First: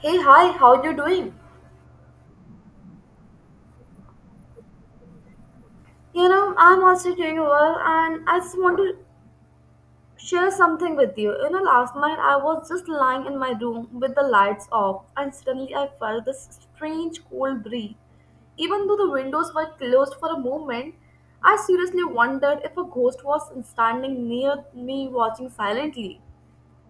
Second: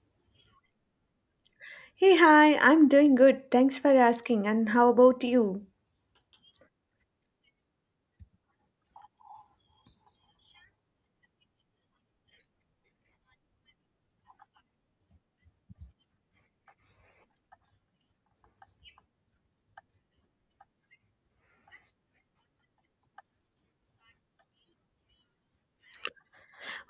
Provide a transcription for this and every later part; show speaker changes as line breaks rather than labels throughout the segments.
Hey, hi, how you doing?
Hey, hi, I'm doing good. Thanks for asking. And how about you?
You know, I'm also doing well and I just want to share something with you. You know, last night I was just lying in my room with the lights off and suddenly I felt this strange cold breeze. Even though the windows were closed for a moment, I seriously wondered if a ghost was standing near me watching silently.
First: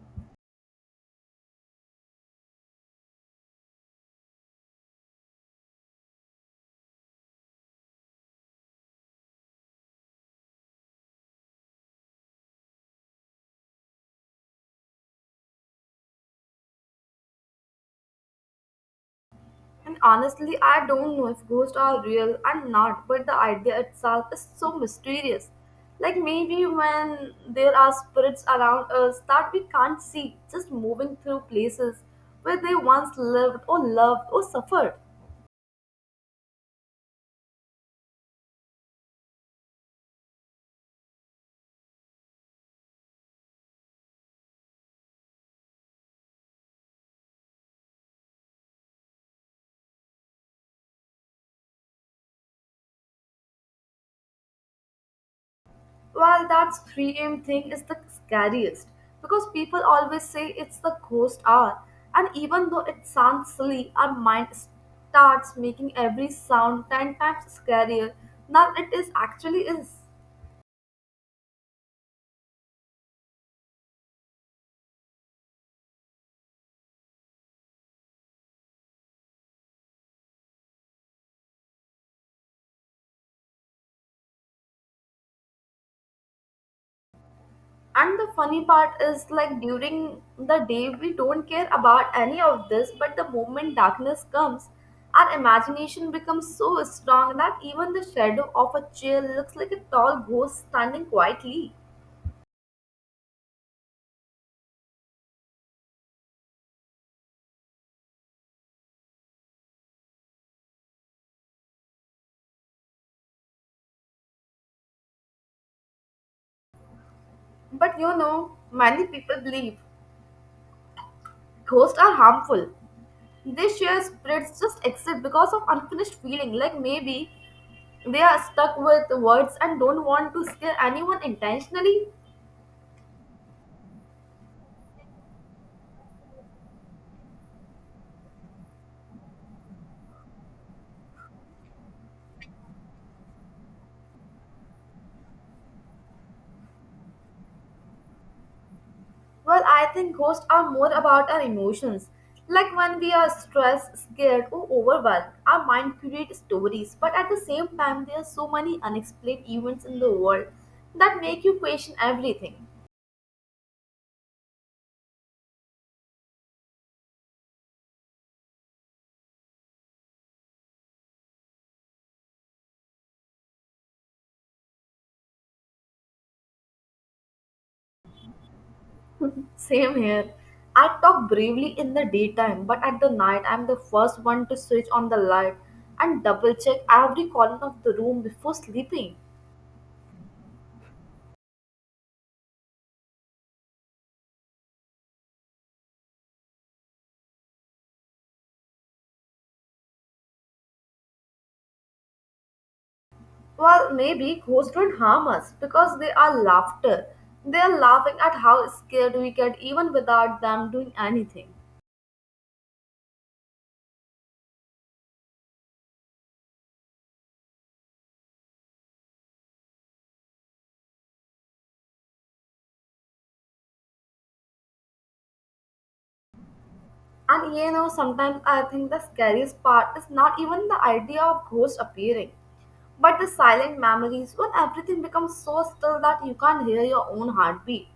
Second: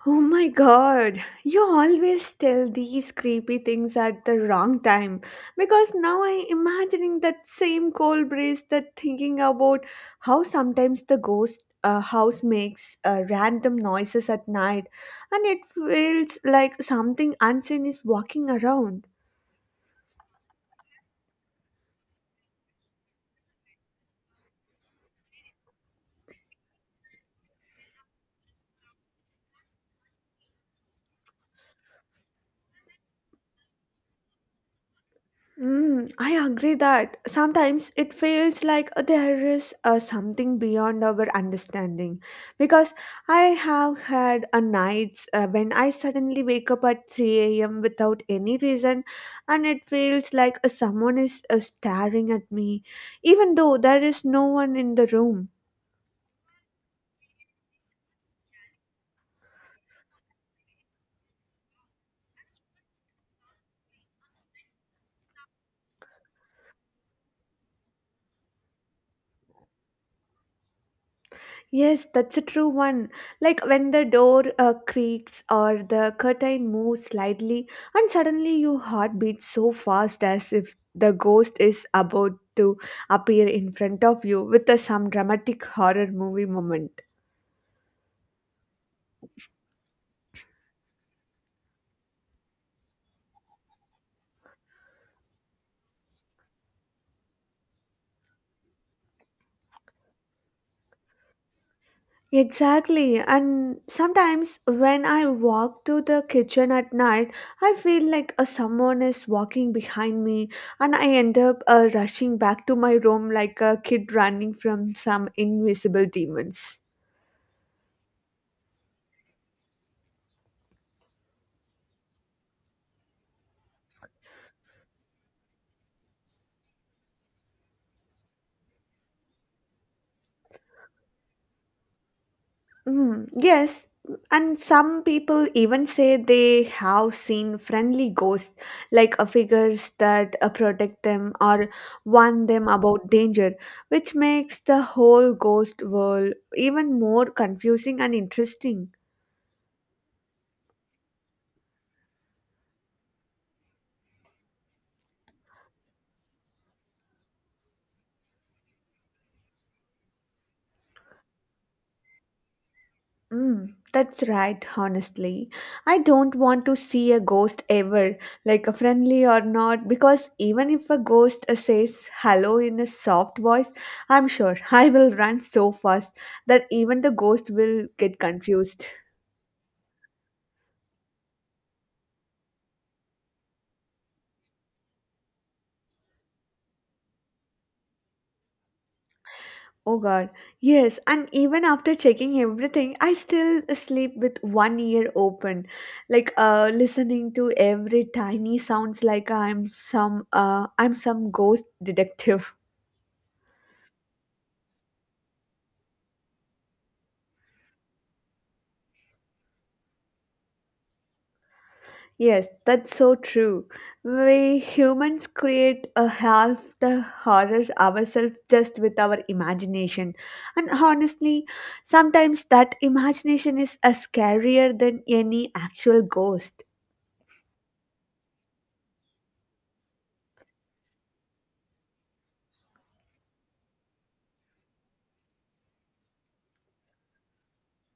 Oh my god, you always tell these creepy things at the wrong time because now I'm imagining that same cold breeze that thinking about how sometimes the ghost house makes random noises at night and it feels like something unseen is walking around.
And honestly, I don't know if ghosts are real or not, but the idea itself is so mysterious. Like maybe when there are spirits around us that we can't see, just moving through places where they once lived or loved or suffered.
Mm, I agree that sometimes it feels like there is something beyond our understanding because I have had a nights when I suddenly wake up at 3 a.m. without any reason and it feels like someone is staring at me even though there is no one in the room.
Well, that 3 a.m. thing is the scariest because people always say it's the ghost hour, and even though it sounds silly, our mind starts making every sound 10 times scarier than it is actually is.
Yes, that's a true one. Like when the door creaks or the curtain moves slightly, and suddenly your heart beats so fast as if the ghost is about to appear in front of you with some dramatic horror movie moment.
And the funny part is, like, during the day, we don't care about any of this, but the moment darkness comes, our imagination becomes so strong that even the shadow of a chair looks like a tall ghost standing quietly.
Exactly, and sometimes when I walk to the kitchen at night, I feel like someone is walking behind me, and I end up rushing back to my room like a kid running from some invisible demons.
But you know, many people believe ghosts are harmful. They share spirits just exist because of unfinished feeling, like maybe they are stuck with words and don't want to scare anyone intentionally.
Mm, yes, and some people even say they have seen friendly ghosts, like figures that protect them or warn them about danger, which makes the whole ghost world even more confusing and interesting.
Well, I think ghosts are more about our emotions. Like when we are stressed, scared, or overwhelmed, our mind creates stories, but at the same time, there are so many unexplained events in the world that make you question everything.
Mm, that's right, honestly. I don't want to see a ghost ever, like a friendly or not, because even if a ghost says hello in a soft voice, I'm sure I will run so fast that even the ghost will get confused.
Same here. I talk bravely in the daytime, but at the night, I'm the first one to switch on the light and double check every corner of the room before sleeping.
Oh god, yes, and even after checking everything, I still sleep with one ear open, like listening to every tiny sounds like I'm some ghost detective.
Well, maybe ghosts don't harm us because they are laughter. They are laughing at how scared we get even without them doing anything.
Yes, that's so true. We humans create a half the horrors ourselves just with our imagination. And honestly, sometimes that imagination is a scarier than any actual ghost.
And you know, sometimes I think the scariest part is not even the idea of ghosts appearing, but the silent memories when everything becomes so still that you can't hear your own heartbeat.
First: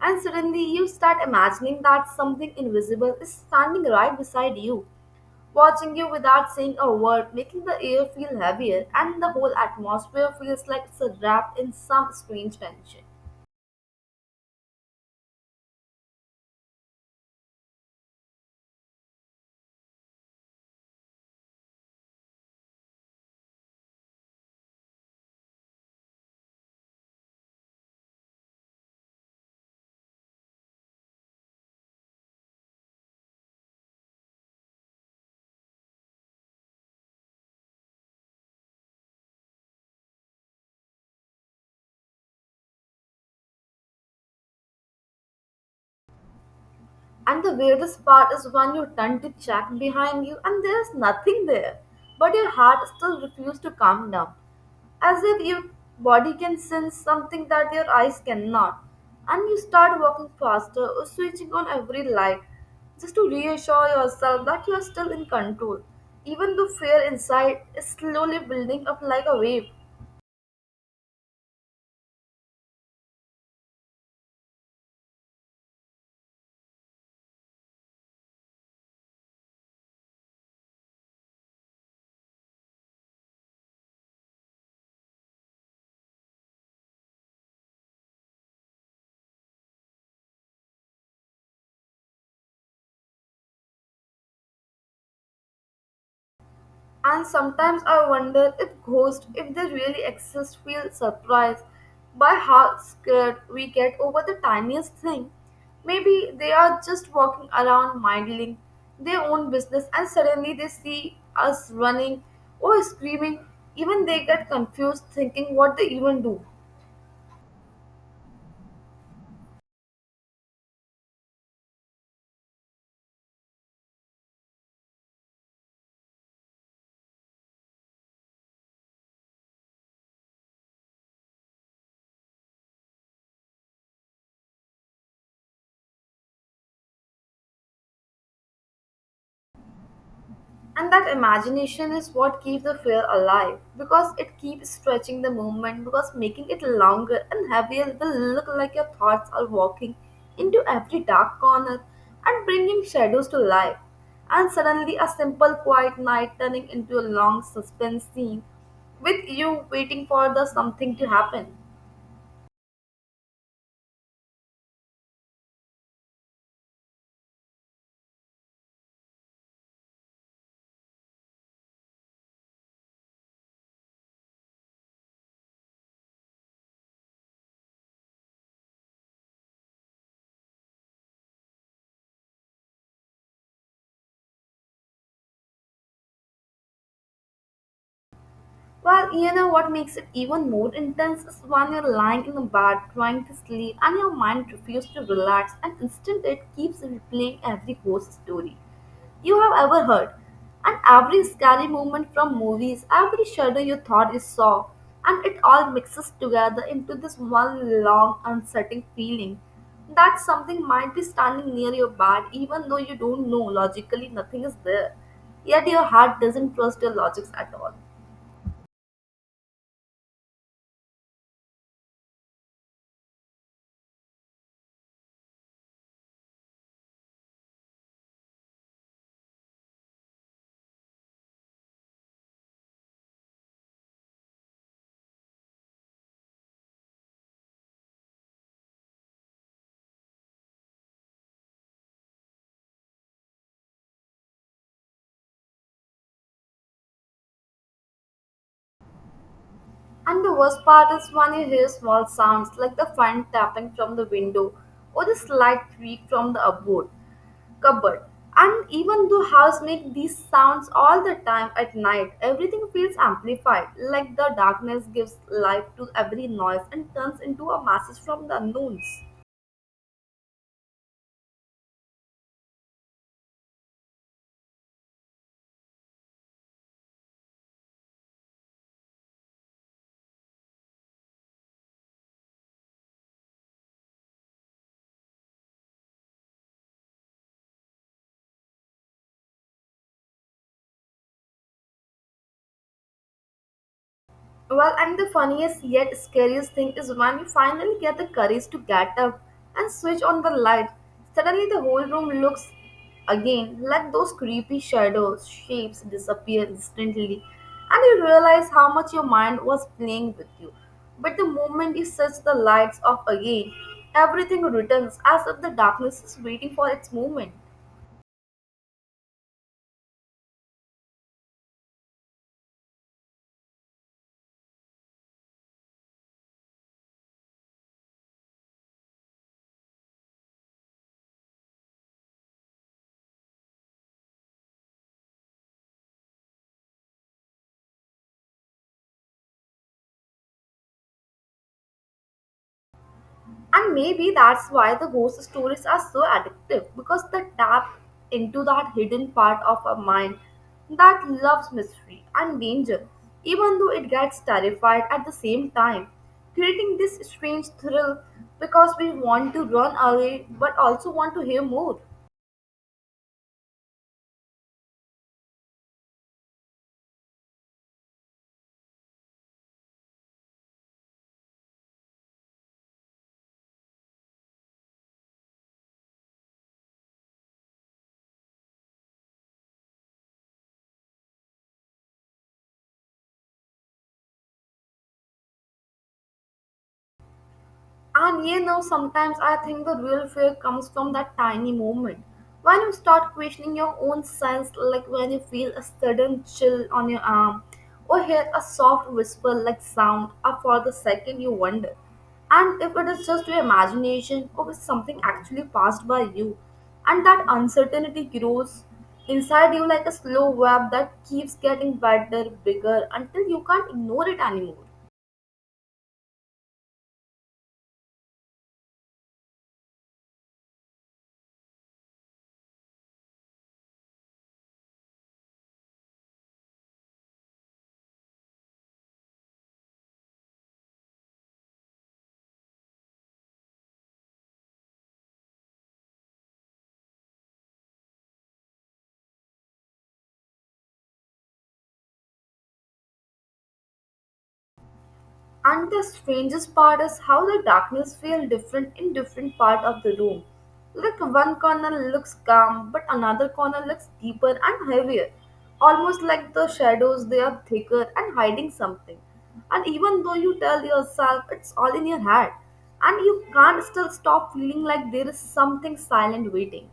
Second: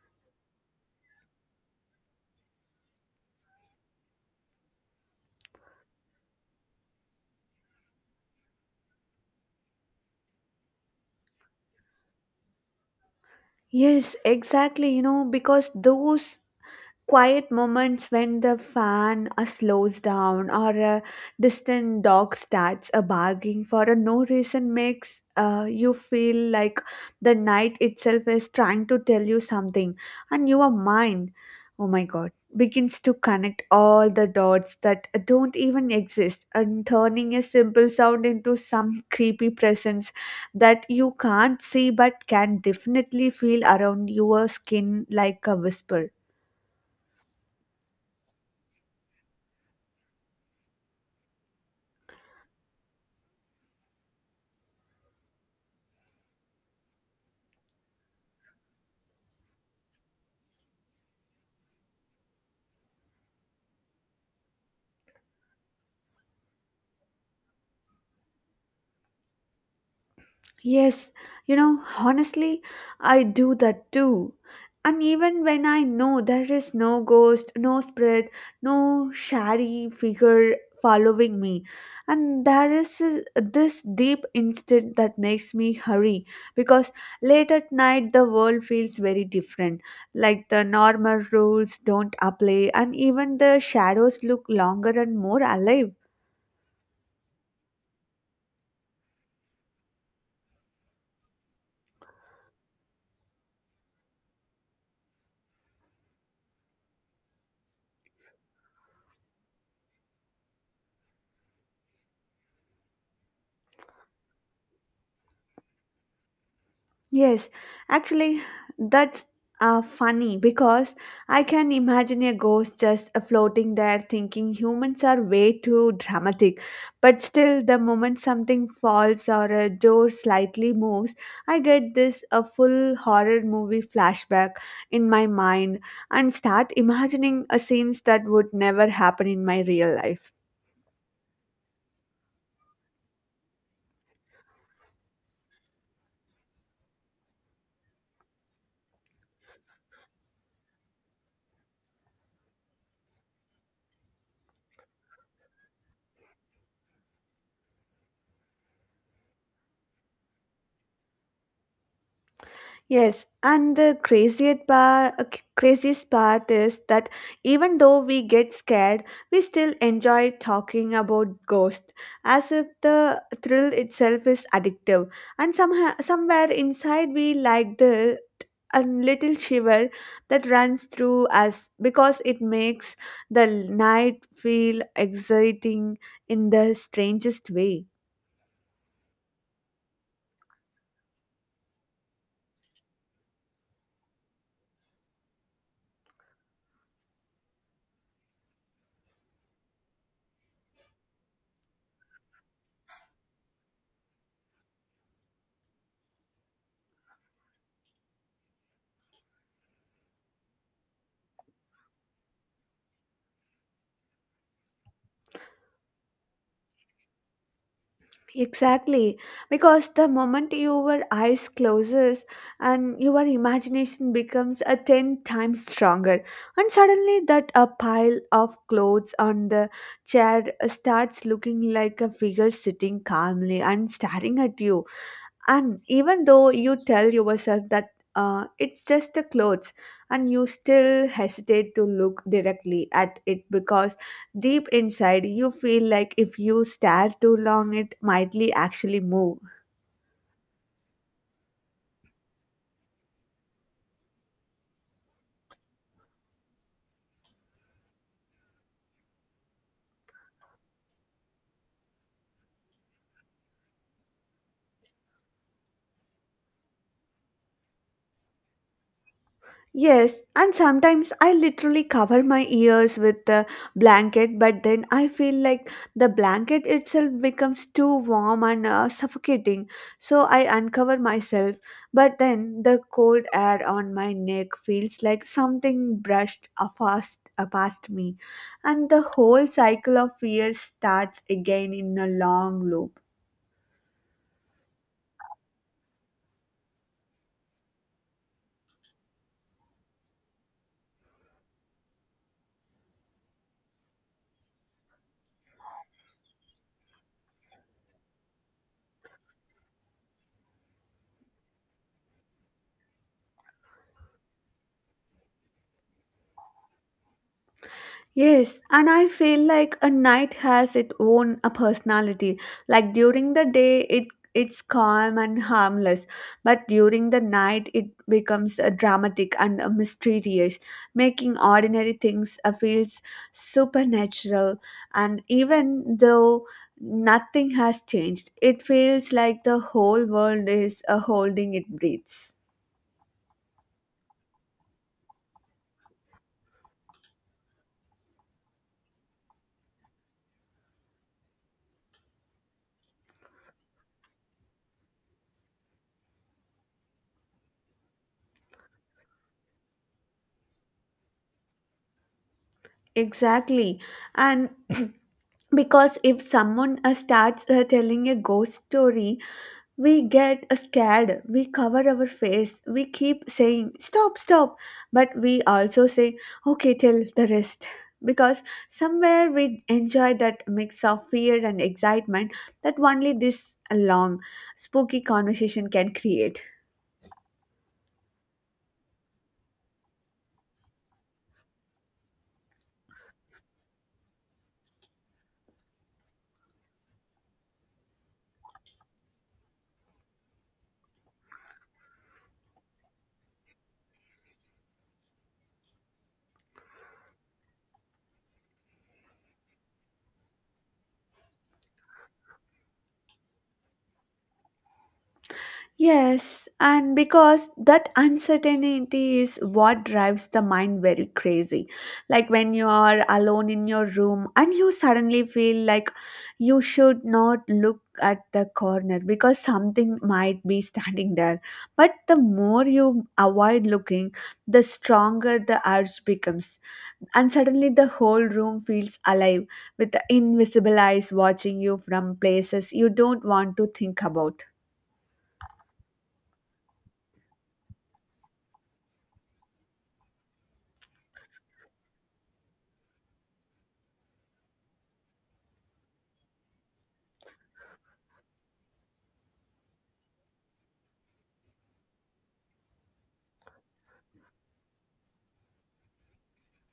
And suddenly you start imagining that something invisible is standing right beside you, watching you without saying a word, making the air feel heavier, and the whole atmosphere feels like it's wrapped in some strange tension.
Yes, exactly, you know, because those quiet moments when the fan slows down or a distant dog starts a barking for a no reason makes you feel like the night itself is trying to tell you something and your mind, oh my god, begins to connect all the dots that don't even exist and turning a simple sound into some creepy presence that you can't see but can definitely feel around your skin like a whisper.
And the weirdest part is when you turn to check behind you and there is nothing there, but your heart still refuses to calm down, as if your body can sense something that your eyes cannot. And you start walking faster or switching on every light just to reassure yourself that you are still in control, even though fear inside is slowly building up like a wave.
Yes, you know, honestly, I do that too. And even when I know there is no ghost, no spirit, no shady figure following me, and there is this deep instinct that makes me hurry because late at night the world feels very different. Like the normal rules don't apply, and even the shadows look longer and more alive.
And sometimes I wonder if ghosts, if they really exist, feel surprised by how scared we get over the tiniest thing. Maybe they are just walking around minding their own business and suddenly they see us running or screaming. Even they get confused thinking what they even do.
Yes, actually, that's funny because I can imagine a ghost just floating there thinking humans are way too dramatic. But still, the moment something falls or a door slightly moves, I get this a full horror movie flashback in my mind and start imagining a scenes that would never happen in my real life.
And that imagination is what keeps the fear alive because it keeps stretching the movement because making it longer and heavier will look like your thoughts are walking into every dark corner and bringing shadows to life. And suddenly, a simple quiet night turning into a long suspense scene with you waiting for the something to happen.
Yes, and the craziest part is that even though we get scared, we still enjoy talking about ghosts, as if the thrill itself is addictive. And somehow, somewhere inside, we like the a little shiver that runs through us because it makes the night feel exciting in the strangest way.
Well, you know what makes it even more intense is when you're lying in the bed trying to sleep and your mind refuses to relax, and instead it keeps replaying every ghost story you have ever heard, and every scary moment from movies, every shadow you thought you saw, and it all mixes together into this one long, unsettling feeling that something might be standing near your bed, even though you don't know logically nothing is there. Yet your heart doesn't trust your logics at all.
Exactly, because the moment your eyes closes and your imagination becomes a 10 times stronger and suddenly that a pile of clothes on the chair starts looking like a figure sitting calmly and staring at you and even though you tell yourself that it's just the clothes and you still hesitate to look directly at it because deep inside you feel like if you stare too long it mightly actually move.
And the worst part is when you hear small sounds like the fan tapping from the window or the slight creak from the upboard cupboard. And even though house make these sounds all the time at night, everything feels amplified, like the darkness gives life to every noise and turns into a message from the unknowns.
Yes, and sometimes I literally cover my ears with the blanket, but then I feel like the blanket itself becomes too warm and suffocating. So I uncover myself, but then the cold air on my neck feels like something brushed fast past me, and the whole cycle of fear starts again in a long loop.
Well, and the funniest yet scariest thing is when you finally get the courage to get up and switch on the light. Suddenly, the whole room looks again like those creepy shadows, shapes disappear instantly, and you realize how much your mind was playing with you. But the moment you switch the lights off again, everything returns as if the darkness is waiting for its moment.
Yes, and I feel like a night has its own a personality. Like during the day, it's calm and harmless, but during the night, it becomes dramatic and mysterious, making ordinary things feels supernatural. And even though nothing has changed, it feels like the whole world is holding its breaths.
And maybe that's why the ghost stories are so addictive because they tap into that hidden part of our mind that loves mystery and danger, even though it gets terrified at the same time, creating this strange thrill because we want to run away but also want to hear more.
Exactly. And because if someone starts telling a ghost story we get scared, we cover our face, we keep saying stop stop, but we also say okay tell the rest, because somewhere we enjoy that mix of fear and excitement that only this long spooky conversation can create.
And you know, sometimes I think the real fear comes from that tiny moment. When you start questioning your own sense, like when you feel a sudden chill on your arm, or hear a soft whisper like sound, or for the second you wonder. And if it is just your imagination, or if something actually passed by you, and that uncertainty grows inside you like a slow web that keeps getting better, bigger, until you can't ignore it anymore.
Yes, and because that uncertainty is what drives the mind very crazy. Like when you are alone in your room and you suddenly feel like you should not look at the corner because something might be standing there. But the more you avoid looking, the stronger the urge becomes. And suddenly the whole room feels alive with the invisible eyes watching you from places you don't want to think about.
And the strangest part is how the darkness feels different in different part of the room. Like one corner looks calm, but another corner looks deeper and heavier. Almost like the shadows, they are thicker and hiding something. And even though you tell yourself it's all in your head, and you can't still stop feeling like there is something silent waiting.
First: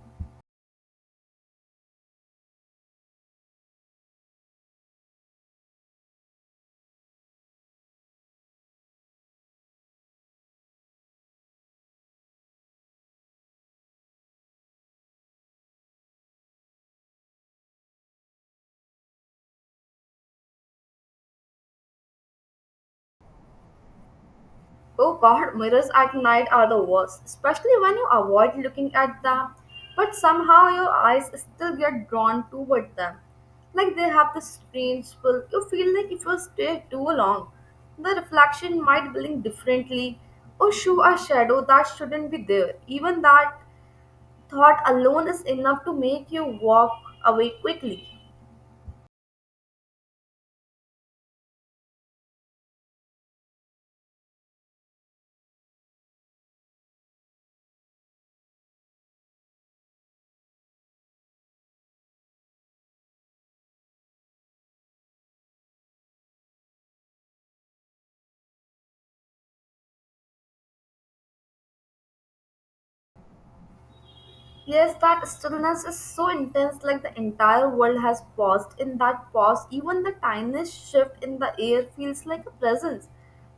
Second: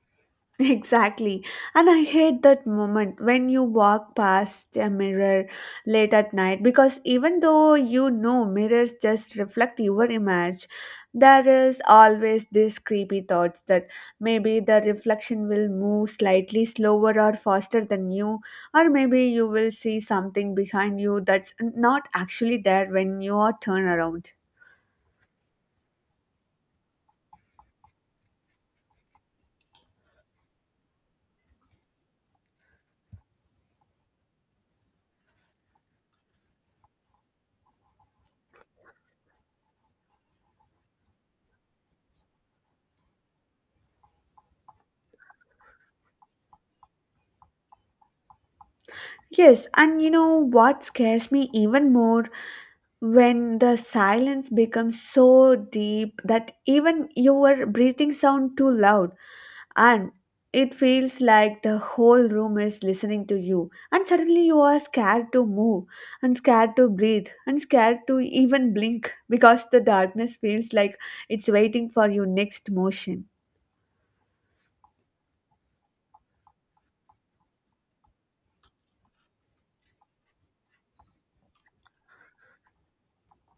Exactly. And I hate that moment when you walk past a mirror late at night because even though you know mirrors just reflect your image, there is always this creepy thoughts that maybe the reflection will move slightly slower or faster than you, or maybe you will see something behind you that's not actually there when you are turn around.
Oh god, mirrors at night are the worst, especially when you avoid looking at them, but somehow your eyes still get drawn toward them. Like they have this strange pull, you feel like if you stare too long, the reflection might blink differently or show a shadow that shouldn't be there. Even that thought alone is enough to make you walk away quickly.
Yes, and you know what scares me even more? When the silence becomes so deep that even your breathing sound too loud and it feels like the whole room is listening to you and suddenly you are scared to move and scared to breathe and scared to even blink because the darkness feels like it's waiting for your next motion.
Yes, that stillness is so intense, like the entire world has paused. In that pause, even the tiniest shift in the air feels like a presence,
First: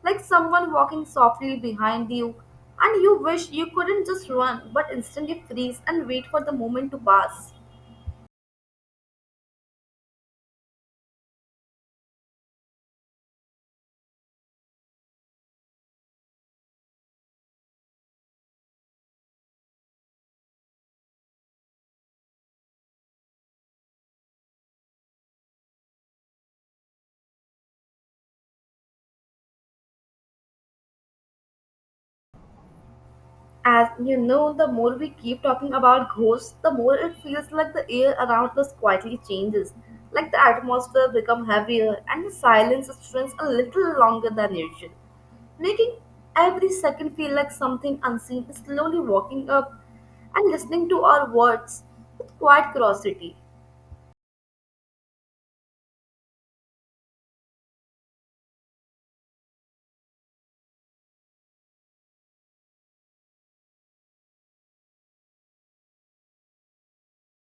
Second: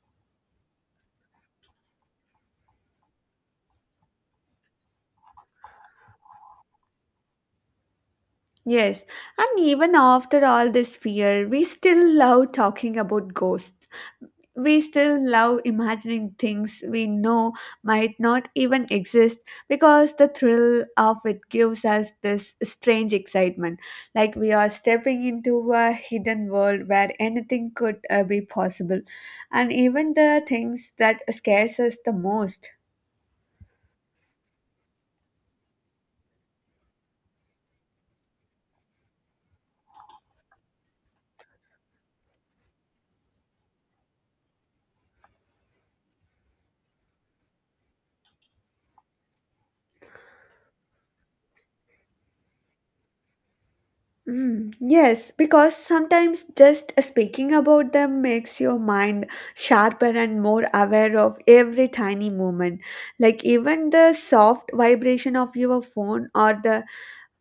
like someone walking softly behind you. And you wish you couldn't just run, but instantly freeze and wait for the moment to pass.
Yes, and even after all this fear we still love talking about ghosts. We still love imagining things we know might not even exist because the thrill of it gives us this strange excitement, like we are stepping into a hidden world where anything could be possible, and even the things that scares us the most.
As you know, the more we keep talking about ghosts, the more it feels like the air around us quietly changes. Like the atmosphere becomes heavier and the silence stretches a little longer than usual, making every second feel like something unseen is slowly walking up and listening to our words with quiet curiosity.
Mm, yes, because sometimes just speaking about them makes your mind sharper and more aware of every tiny movement. Like even the soft vibration of your phone or the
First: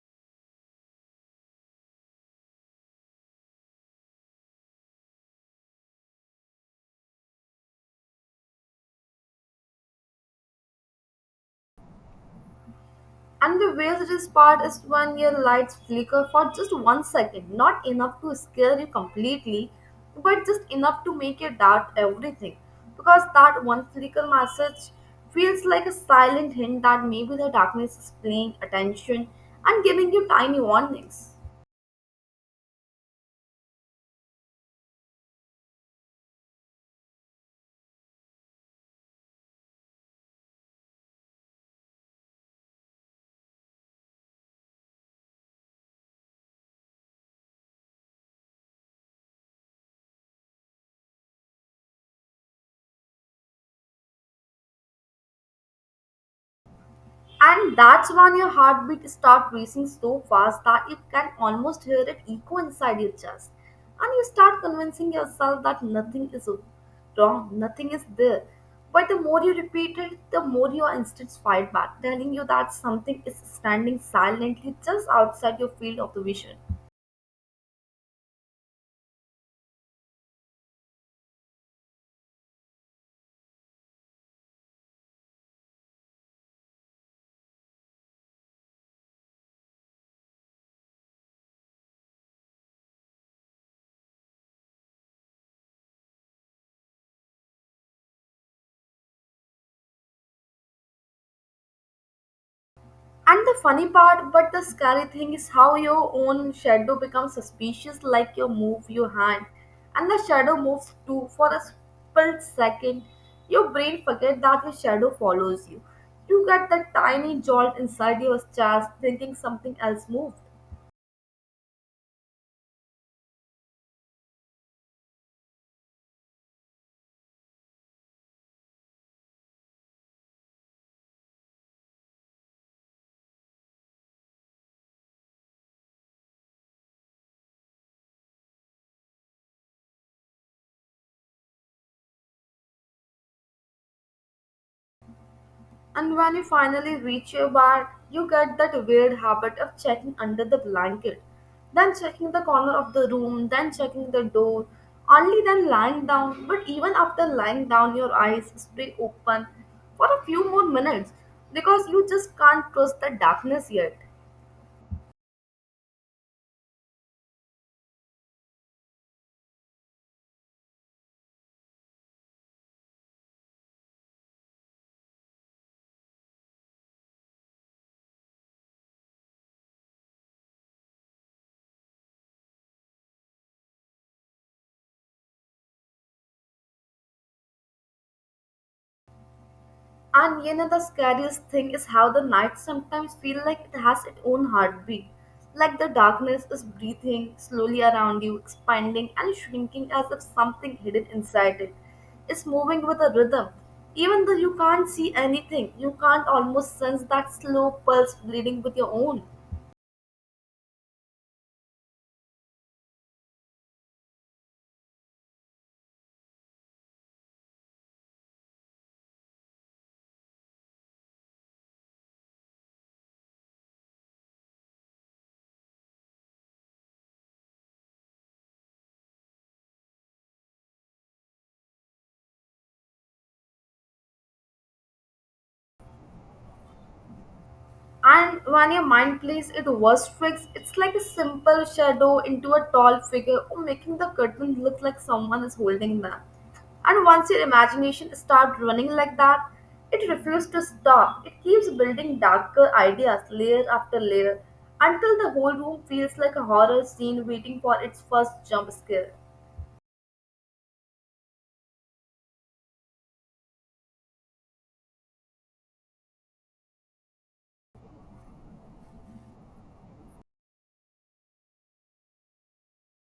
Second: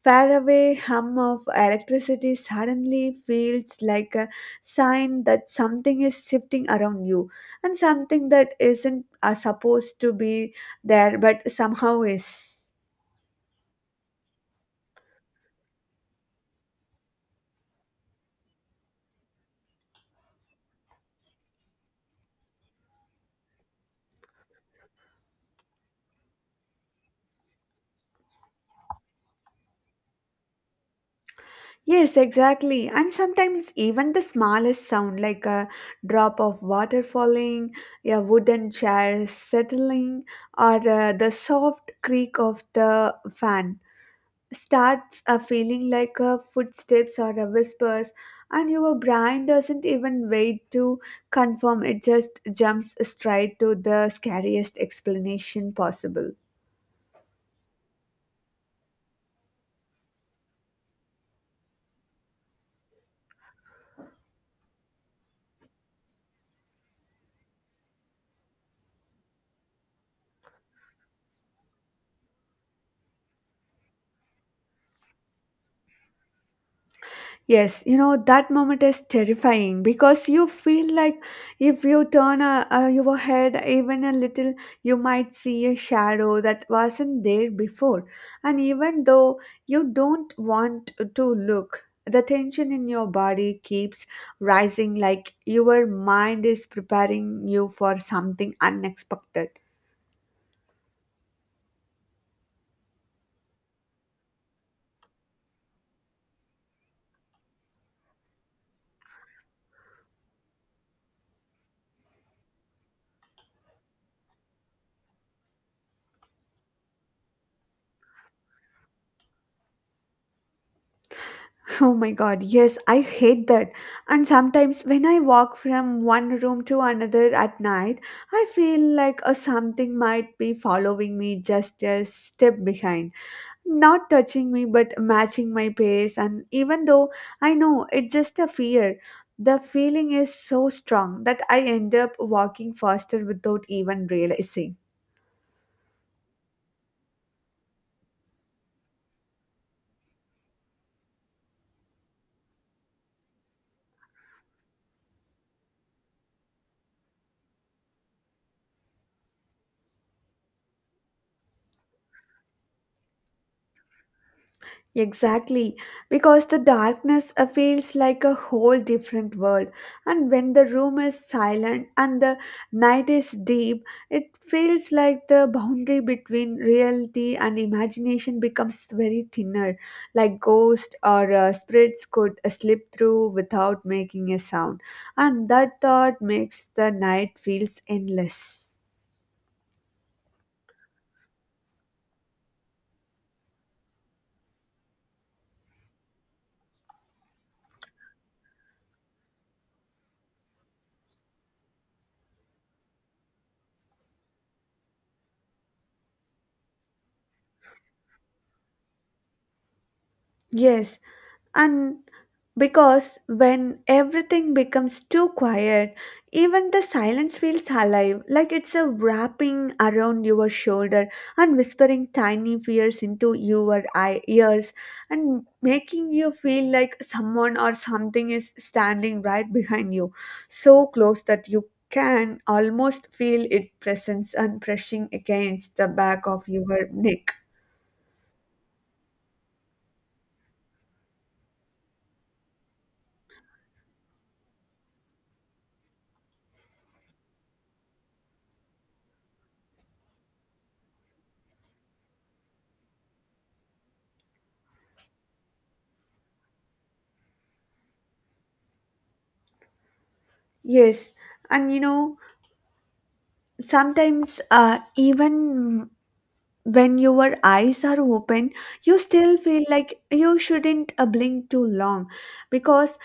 faraway hum of electricity suddenly feels like a sign that something is shifting around you and something that isn't supposed to be there but somehow is.
And the weirdest part is when your lights flicker for just 1 second, not enough to scare you completely, but just enough to make you doubt everything. Because that one flicker message feels like a silent hint that maybe the darkness is paying attention and giving you tiny warnings.
Yes, exactly. And sometimes even the smallest sound, like a drop of water falling, a wooden chair settling, or the soft creak of the fan, starts a feeling like a footsteps or a whispers, and your brain doesn't even wait to confirm; it just jumps straight to the scariest explanation possible.
And that's when your heartbeat start racing so fast that you can almost hear it echo inside your chest. And you start convincing yourself that nothing is wrong, nothing is there. But the more you repeat it, the more your instincts fight back, telling you that something is standing silently just outside your field of the vision.
Yes, you know, that moment is terrifying because you feel like if you turn your head even a little, you might see a shadow that wasn't there before. And even though you don't want to look, the tension in your body keeps rising like your mind is preparing you for something unexpected.
And the funny part, but the scary thing is how your own shadow becomes suspicious like you move your hand. And the shadow moves too for a split second. Your brain forgets that your shadow follows you. You get that tiny jolt inside your chest thinking something else moved.
Oh my god, yes, I hate that. And sometimes when I walk from one room to another at night, I feel like a something might be following me just a step behind, not touching me but matching my pace. And even though I know it's just a fear, the feeling is so strong that I end up walking faster without even realizing.
And when you finally reach your bed, you get that weird habit of checking under the blanket, then checking the corner of the room, then checking the door, only then lying down. But even after lying down, your eyes stay open for a few more minutes because you just can't trust the darkness yet.
Exactly, because the darkness feels like a whole different world, and when the room is silent and the night is deep, it feels like the boundary between reality and imagination becomes very thinner, like ghosts or spirits could slip through without making a sound, and that thought makes the night feels endless.
And you know the scariest thing is how the night sometimes feel like it has its own heartbeat. Like the darkness is breathing slowly around you, expanding and shrinking as if something hidden inside it is moving with a rhythm. Even though you can't see anything, you can't almost sense that slow pulse bleeding with your own.
Yes, and because when everything becomes too quiet, even the silence feels alive, like it's a wrapping around your shoulder and whispering tiny fears into your ears and making you feel like someone or something is standing right behind you, so close that you can almost feel its presence and pressing against the back of your neck.
And when your mind plays its worst tricks, it's like a simple shadow into a tall figure or making the curtain look like someone is holding them. And once your imagination starts running like that, it refuses to stop. It keeps building darker ideas layer after layer until the whole room feels like a horror scene waiting for its first jump scare.
Yes, and you know, sometimes even when your eyes are open you still feel like you shouldn't blink too long because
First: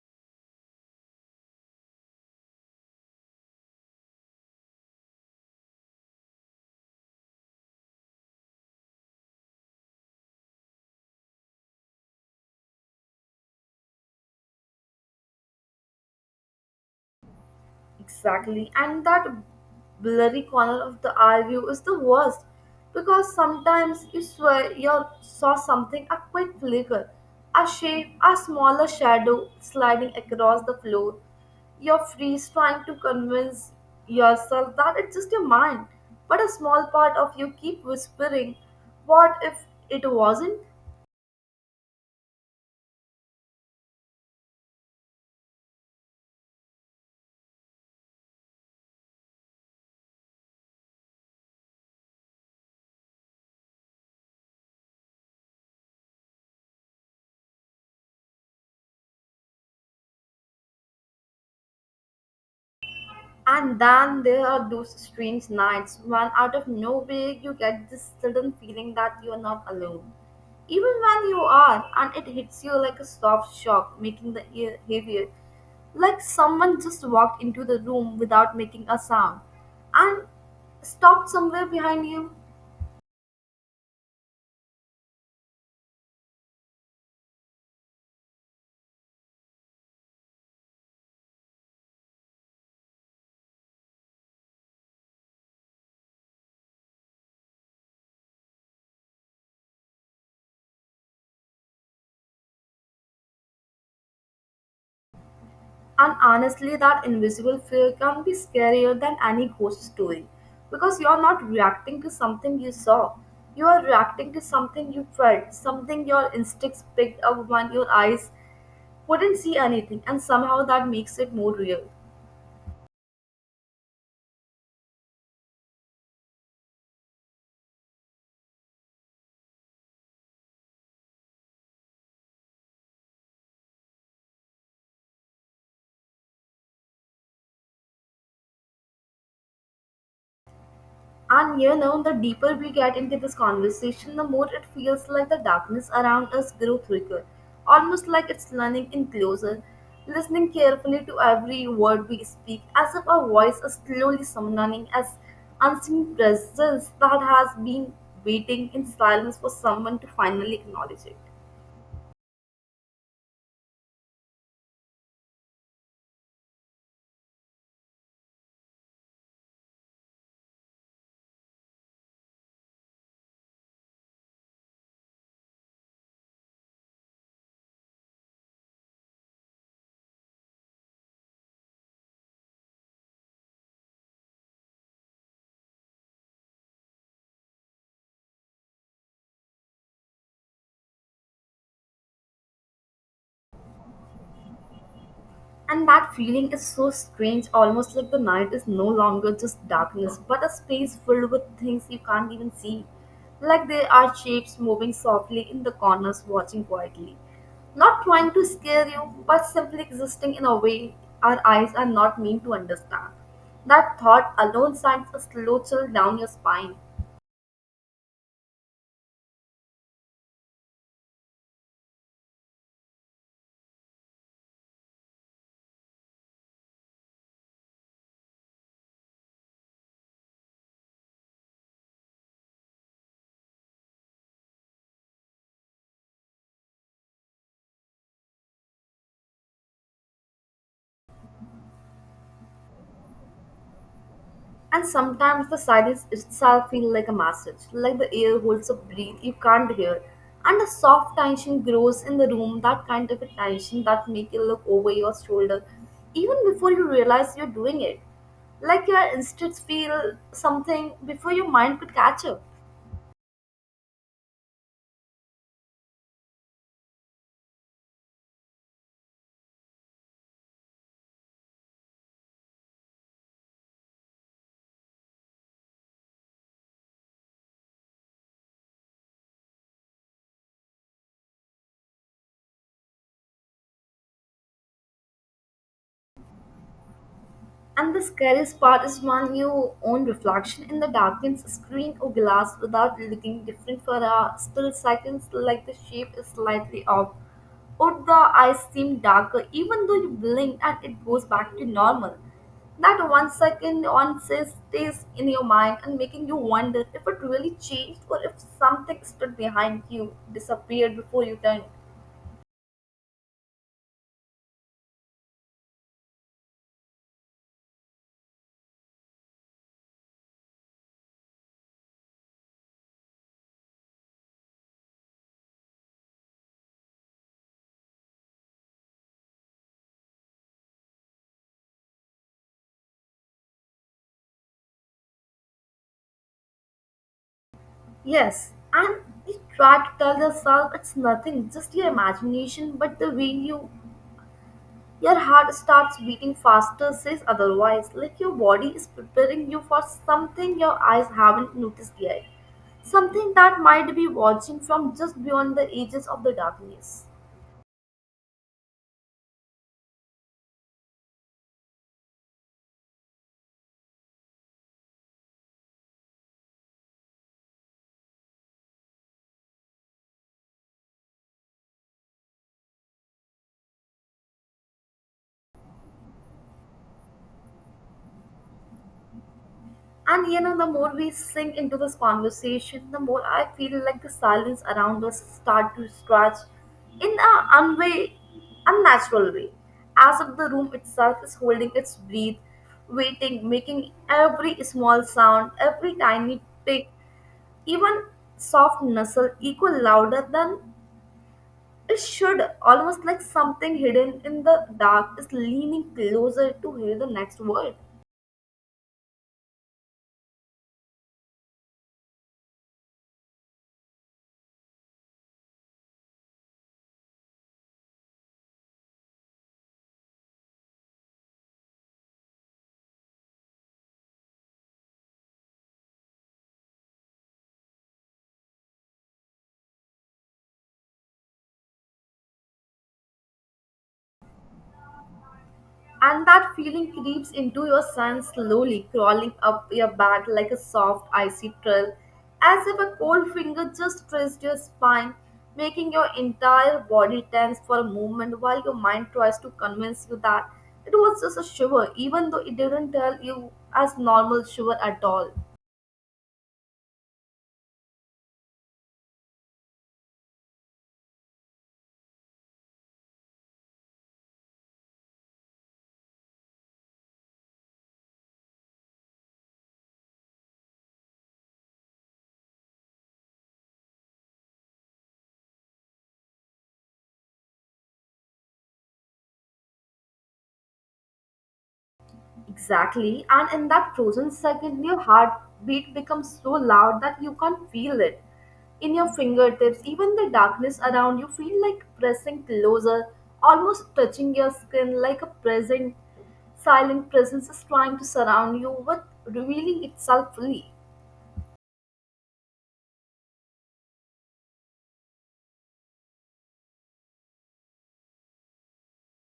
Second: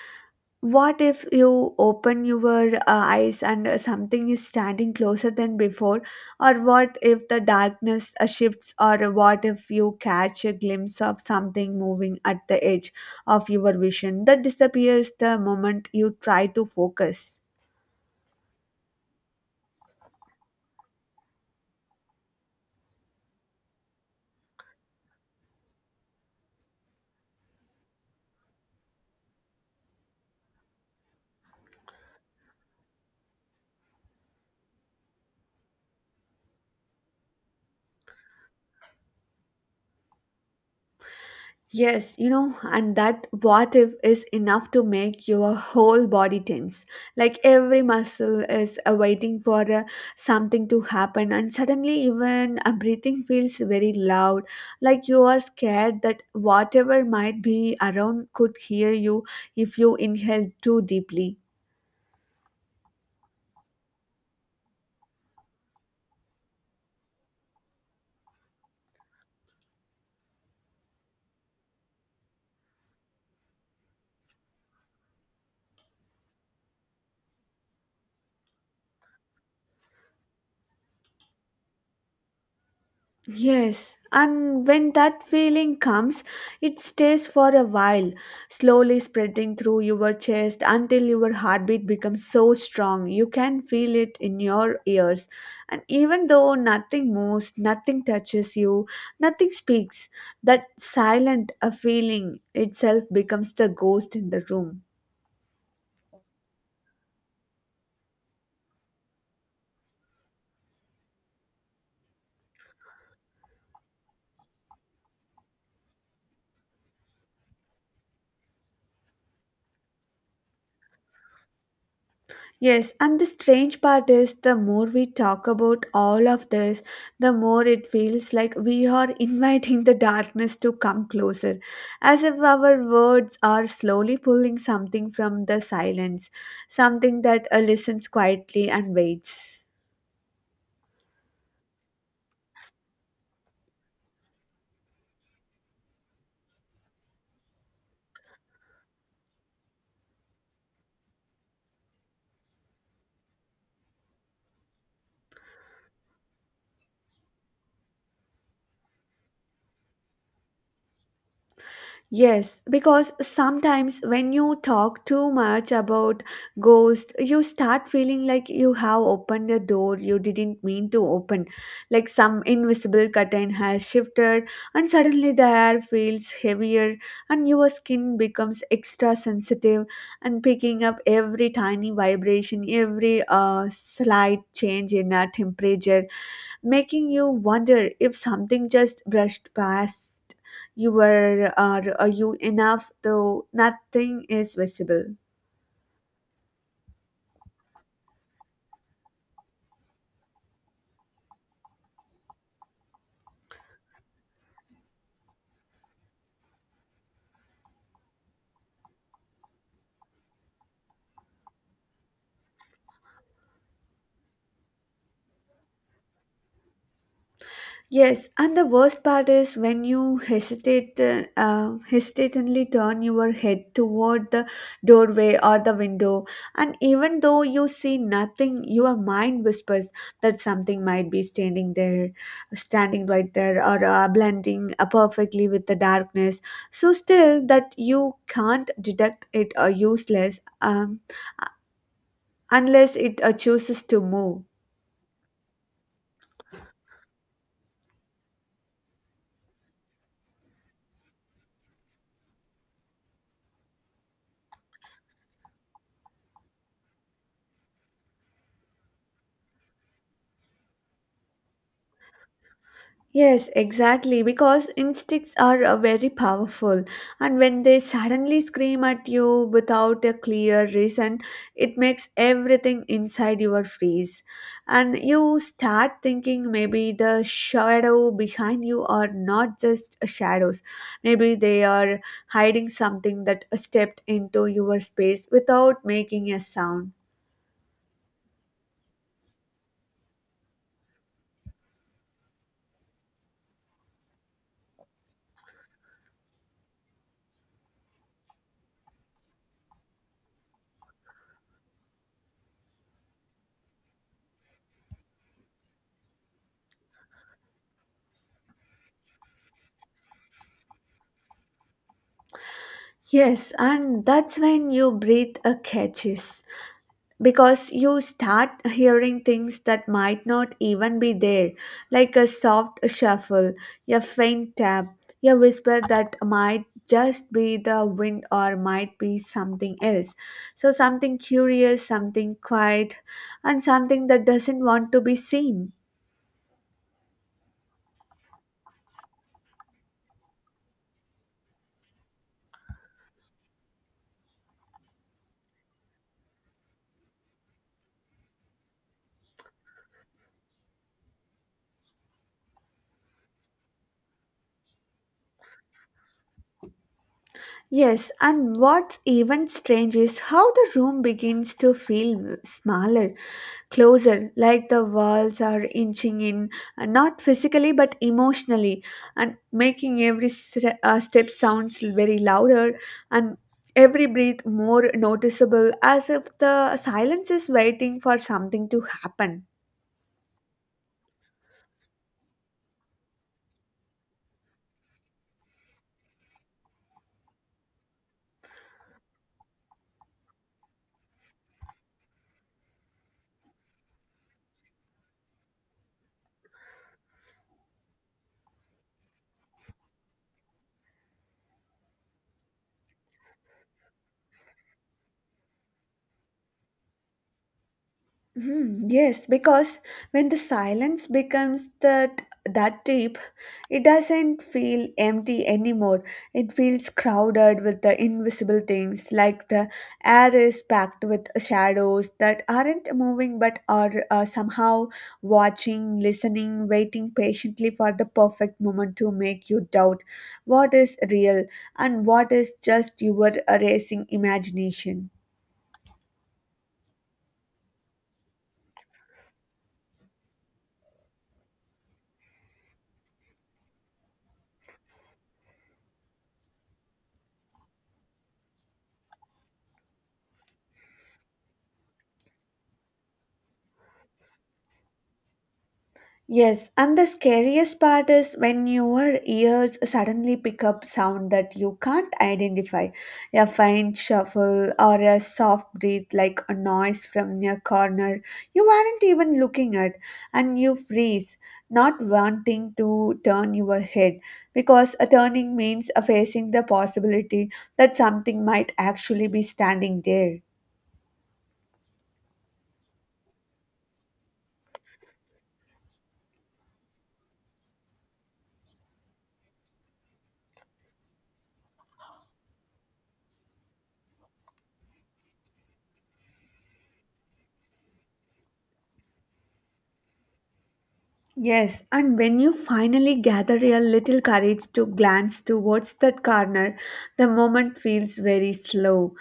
what if you open your eyes and something is standing closer than before or what if the darkness shifts or what if you catch a glimpse of something moving at the edge of your vision that disappears the moment you try to focus.
Exactly. And that blurry corner of the eye view is the worst because sometimes you swear you saw something, a quick flicker, a shape, a smaller shadow sliding across the floor. Your freeze trying to convince yourself that it's just your mind, but a small part of you keep whispering, what if it wasn't?
Yes, you know, and that what if is enough to make your whole body tense. Like every muscle is waiting for something to happen, and suddenly, even breathing feels very loud. Like you are scared that whatever might be around could hear you if you inhale too deeply.
And then there are those strange nights when out of nowhere you get this sudden feeling that you are not alone. Even when you are, and it hits you like a soft shock, making the ear heavier, like someone just walked into the room without making a sound and stopped somewhere behind you.
Yes, and when that feeling comes, it stays for a while, slowly spreading through your chest until your heartbeat becomes so strong you can feel it in your ears. And even though nothing moves, nothing touches you, nothing speaks, that silent a feeling itself becomes the ghost in the room.
And honestly, that invisible fear can be scarier than any ghost story because you're not reacting to something you saw. You are reacting to something you felt, something your instincts picked up when your eyes couldn't see anything, and somehow that makes it more real.
Yes, and the strange part is the more we talk about all of this, the more it feels like we are inviting the darkness to come closer, as if our words are slowly pulling something from the silence, something that listens quietly and waits.
And you know, the deeper we get into this conversation, the more it feels like the darkness around us grew thicker, almost like it's learning in closer, listening carefully to every word we speak, as if our voice is slowly summoning as unseen presence that has been waiting in silence for someone to finally acknowledge it.
Yes, because sometimes when you talk too much about ghosts, you start feeling like you have opened a door you didn't mean to open, like some invisible curtain has shifted, and suddenly the air feels heavier, and your skin becomes extra sensitive and picking up every tiny vibration, every slight change in our temperature making you wonder if something just brushed past you were are you enough though nothing is visible.
And that feeling is so strange, almost like the night is no longer just darkness, but a space filled with things you can't even see. Like there are shapes moving softly in the corners, watching quietly. Not trying to scare you, but simply existing in a way our eyes are not meant to understand. That thought alone sends a slow chill down your spine.
Yes, and the worst part is when you hesitate, hesitantly turn your head toward the doorway or the window, and even though you see nothing, your mind whispers that something might be standing there, standing right there, or blending perfectly with the darkness. So still, that you can't detect it or useless unless it chooses to move.
And sometimes the silence itself feels like a message, like the air holds a breath you can't hear. And a soft tension grows in the room, that kind of a tension that makes you look over your shoulder, even before you realize you're doing it. Like your instincts feel something before your mind could catch up.
Yes, exactly, because instincts are very powerful, and when they suddenly scream at you without a clear reason, it makes everything inside your freeze. And you start thinking maybe the shadow behind you are not just shadows, maybe they are hiding something that stepped into your space without making a sound.
And the scariest part is when your own reflection in the darkened screen or glass without looking different for a still seconds, like the shape is slightly off, or the eyes seem darker, even though you blink and it goes back to normal. That 1 second on says stays in your mind and making you wonder if it really changed or if something stood behind you, disappeared before you turned.
Yes, and that's when you breathe a catches because you start hearing things that might not even be there, like a soft shuffle, a faint tap, a whisper that might just be the wind or might be something else. So, something curious, something quiet, and something that doesn't want to be seen.
Yes, and you try to tell yourself it's nothing, just your imagination, but the way your heart starts beating faster says otherwise, like your body is preparing you for something your eyes haven't noticed yet. Something that might be watching from just beyond the edges of the darkness.
Yes, and what's even strange is how the room begins to feel smaller, closer, like the walls are inching in, and not physically but emotionally, and making every step sounds very louder and every breath more noticeable, as if the silence is waiting for something to happen.
And you know, the more we sink into this conversation, the more I feel like the silence around us start to stretch in a unnatural way, as if the room itself is holding its breath, waiting, making every small sound, every tiny tick, even soft nestle echo louder than it should, almost like something hidden in the dark is leaning closer to hear the next word.
Hmm, yes, because when the silence becomes that deep, it doesn't feel empty anymore. It feels crowded with the invisible things, like the air is packed with shadows that aren't moving but are somehow watching, listening, waiting patiently for the perfect moment to make you doubt what is real and what is just your racing imagination.
And that feeling creeps into your sense slowly, crawling up your back like a soft, icy trail, as if a cold finger just traced your spine, making your entire body tense for a moment while your mind tries to convince you that it was just a shiver, even though it didn't tell you as normal shiver at all.
Yes, and the scariest part is when your ears suddenly pick up sound that you can't identify, a faint shuffle or a soft breath like a noise from your corner you weren't even looking at, and you freeze, not wanting to turn your head because a turning means a facing the possibility that something might actually be standing there.
Exactly. And in that frozen second, your heartbeat becomes so loud that you can't feel it. In your fingertips, even the darkness around you feel like pressing closer, almost touching your skin like a present, silent presence is trying to surround you with revealing itself fully.
Yes, and when you finally gather your little courage to glance towards that corner, the moment feels very slow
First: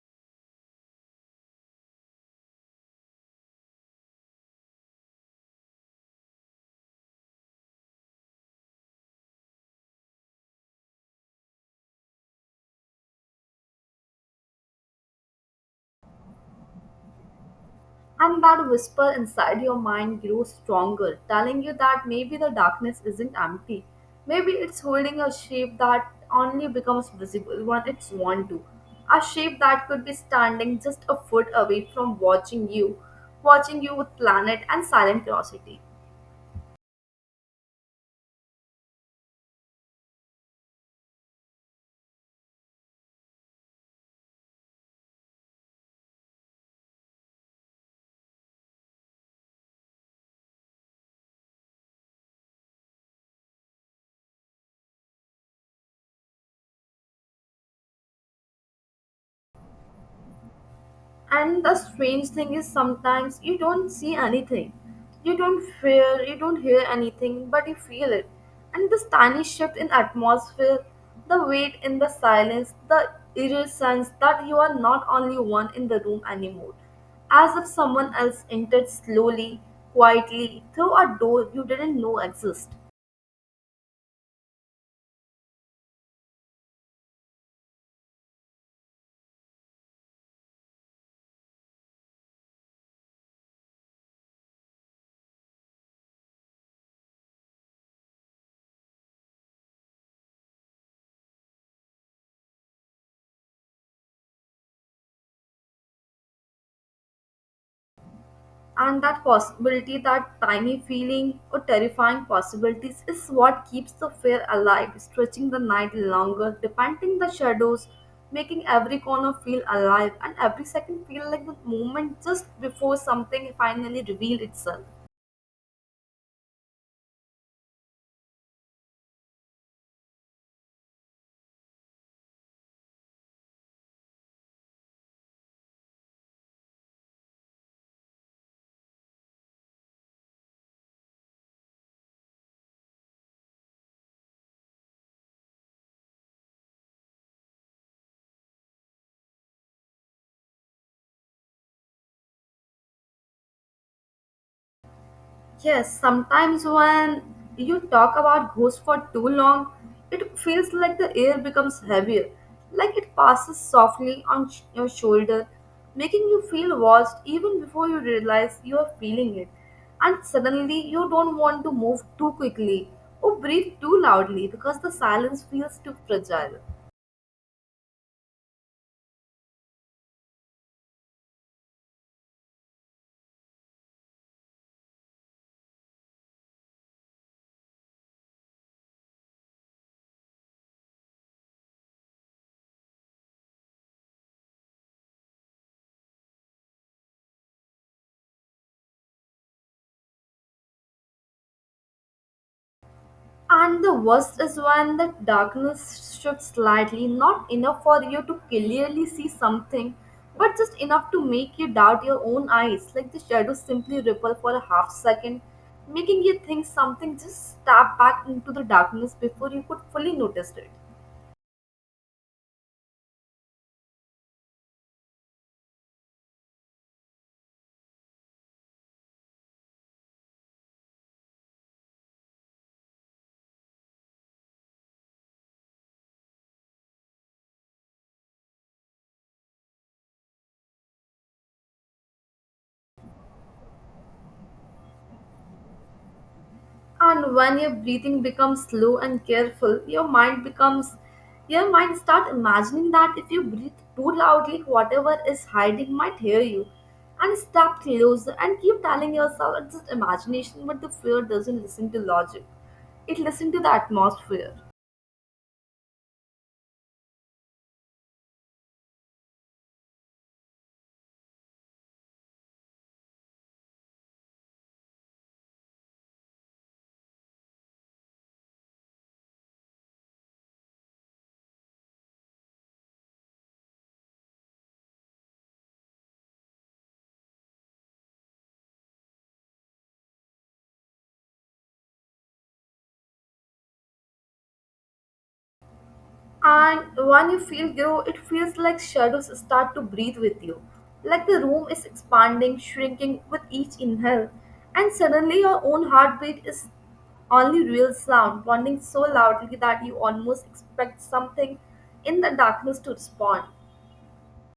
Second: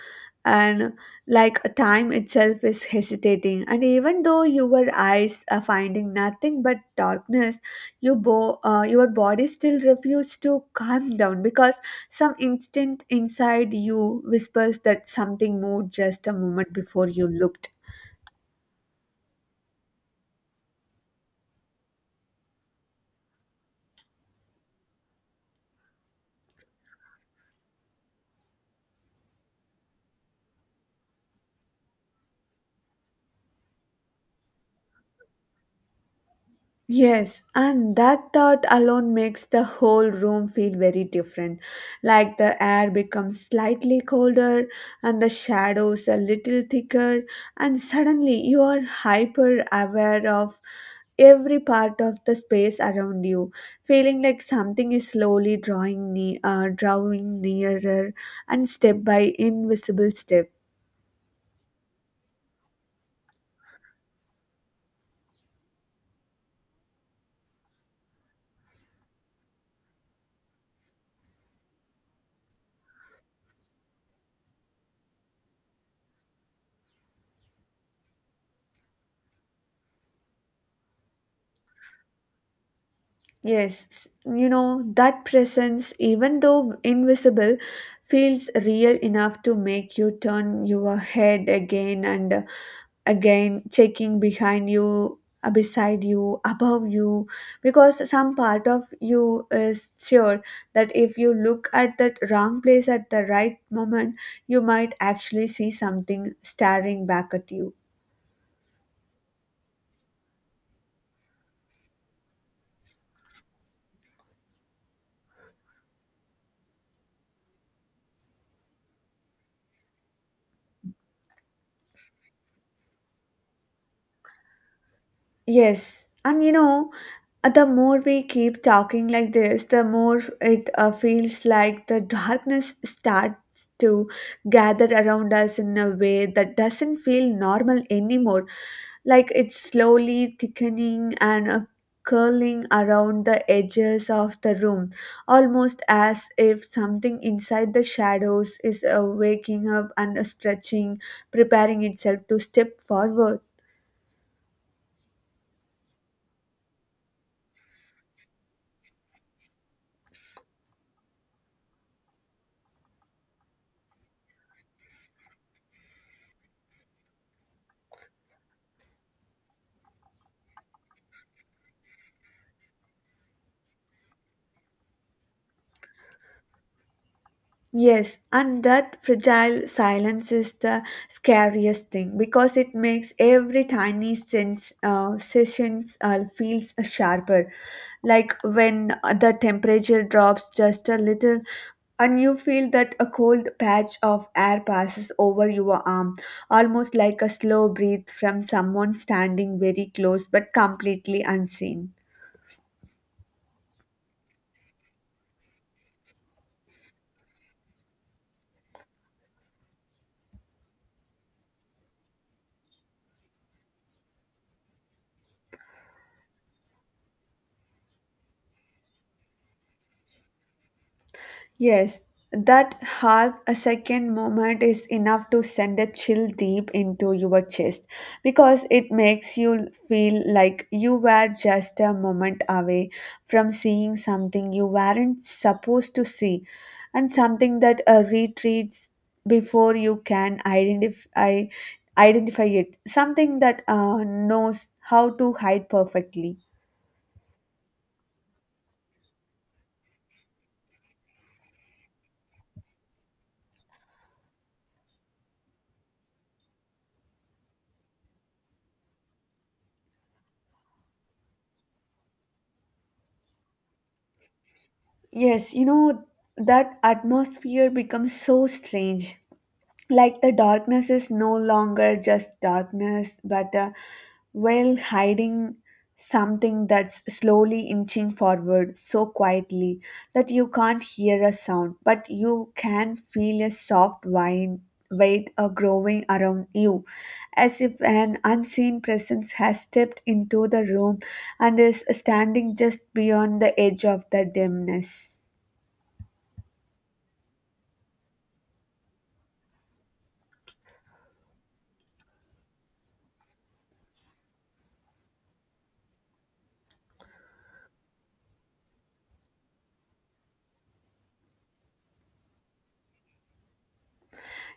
and like time itself is hesitating. And even though your eyes are finding nothing but darkness, your body still refuses to calm down because some instinct inside you whispers that something moved just a moment before you looked.
And that whisper inside your mind grows stronger, telling you that maybe the darkness isn't empty. Maybe it's holding a shape that only becomes visible when it's want to. A shape that could be standing just a foot away from watching you with planet and silent curiosity.
Yes, and that thought alone makes the whole room feel very different. Like the air becomes slightly colder and the shadows a little thicker, and suddenly you are hyper aware of every part of the space around you, feeling like something is slowly drawing nearer and step by invisible step.
And the strange thing is, sometimes you don't see anything, you don't feel, you don't hear anything, but you feel it. And this tiny shift in atmosphere, the weight in the silence, the eerie sense that you are not only one in the room anymore, as if someone else entered slowly, quietly through a door you didn't know existed.
Yes, you know, that presence, even though invisible, feels real enough to make you turn your head again and again, checking behind you, beside you, above you, because some part of you is sure that if you look at that wrong place at the right moment, you might actually see something staring back at you.
And that possibility, that tiny feeling or terrifying possibilities is what keeps the fear alive, stretching the night longer, depending the shadows, making every corner feel alive and every second feel like the moment just before something finally revealed itself.
Yes, and you know, the more we keep talking like this, the more it feels like the darkness starts to gather around us in a way that doesn't feel normal anymore. Like it's slowly thickening and curling around the edges of the room, almost as if something inside the shadows is waking up and stretching, preparing itself to step forward.
Yes, sometimes when you talk about ghosts for too long, it feels like the air becomes heavier, like it passes softly on your shoulder, making you feel watched even before you realize you are feeling it. And suddenly, you don't want to move too quickly or breathe too loudly because the silence feels too fragile.
Yes, and that fragile silence is the scariest thing because it makes every tiny sense sessions feels sharper. Like when the temperature drops just a little, and you feel that a cold patch of air passes over your arm, almost like a slow breath from someone standing very close but completely unseen.
And the worst is when the darkness shifts slightly, not enough for you to clearly see something, but just enough to make you doubt your own eyes. Like the shadows simply ripple for a half second, making you think something just stabbed back into the darkness before you could fully notice it.
Yes, that half a second moment is enough to send a chill deep into your chest because it makes you feel like you were just a moment away from seeing something you weren't supposed to see and something that retreats before you can identify it, something that knows how to hide perfectly.
And when your breathing becomes slow and careful, your mind start imagining that if you breathe too loudly whatever is hiding might hear you and step closer, and keep telling yourself it's just imagination, but the fear doesn't listen to logic, it listens to the atmosphere.
Yes, you know, that atmosphere becomes so strange, like the darkness is no longer just darkness but a veil hiding something that's slowly inching forward so quietly that you can't hear a sound but you can feel a soft wind weight growing around you, as if an unseen presence has stepped into the room and is standing just beyond the edge of the dimness.
And when you feel grow, it feels like shadows start to breathe with you. Like the room is expanding, shrinking with each inhale. And suddenly your own heartbeat is only real sound, pounding so loudly that you almost expect something in the darkness to respond.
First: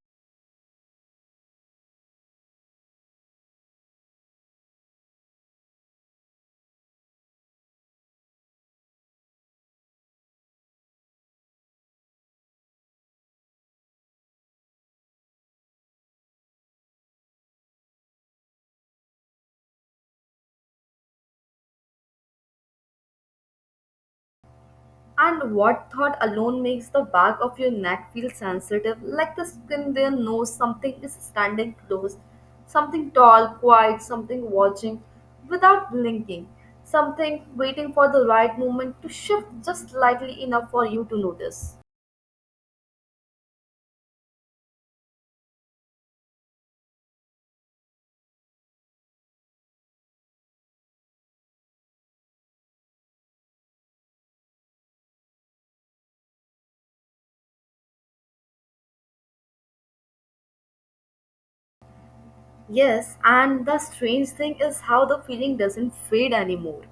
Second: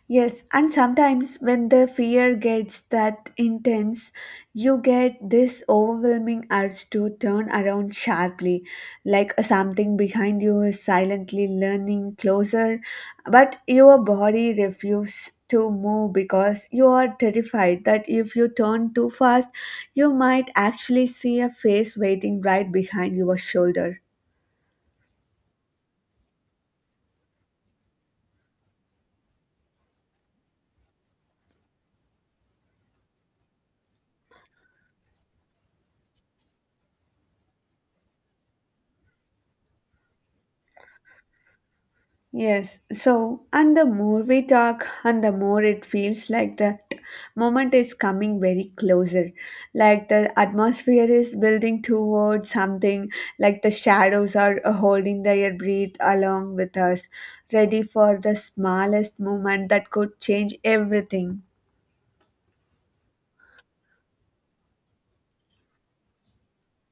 Yes, and sometimes when the fear gets that intense, you get this overwhelming urge to turn around sharply, like something behind you is silently leaning closer, but your body refuses to move because you are terrified that if you turn too fast, you might actually see a face waiting right behind your shoulder.
And what thought alone makes the back of your neck feel sensitive, like the skin there knows something is standing close, something tall, quiet, something watching without blinking, something waiting for the right moment to shift just slightly enough for you to notice.
Yes, so and the more we talk, and the more it feels like that moment is coming very closer. Like the atmosphere is building towards something, like the shadows are holding their breath along with us, ready for the smallest moment that could change everything.
Yes, and the strange thing is how the feeling doesn't fade anymore.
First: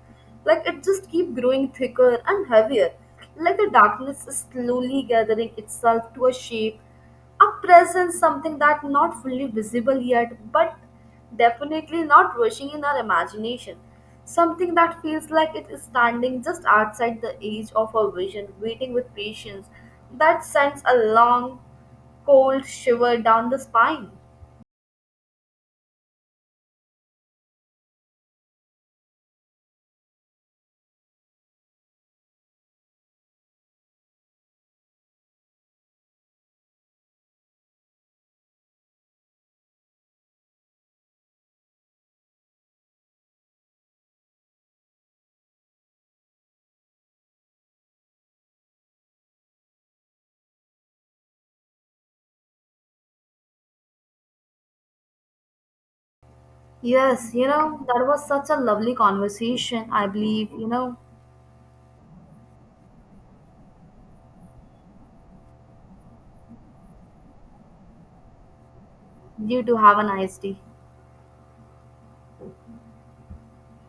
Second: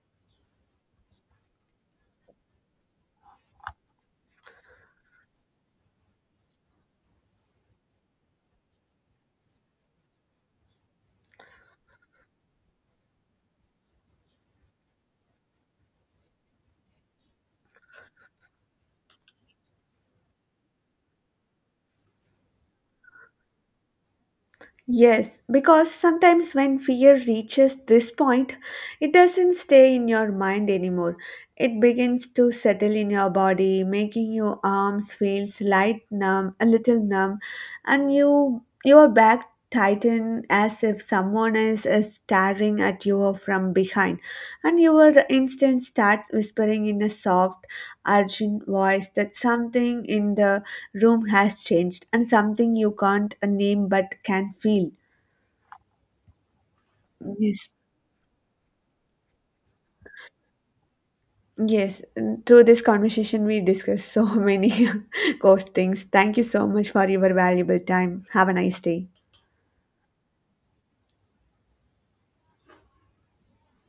Like it just keep growing thicker and heavier. Like the darkness is slowly gathering itself to a shape, a presence, something that not fully visible yet, but definitely not rushing in our imagination. Something that feels like it is standing just outside the edge of our vision, waiting with patience, that sends a long, cold shiver down the spine.
Yes, because sometimes when fear reaches this point, it doesn't stay in your mind anymore. It begins to settle in your body, making your arms feels light numb, a little numb, and you your back tighten as if someone is staring at you from behind, and your instinct starts whispering in a soft, urgent voice that something in the room has changed and something you can't name but can feel.
Yes, you
Yes,
know, that was such a lovely conversation. I believe, you know,
yes. And through this conversation, we discussed so many ghost things. Thank you so much for your valuable time. Have a nice day.
You do have a nice day.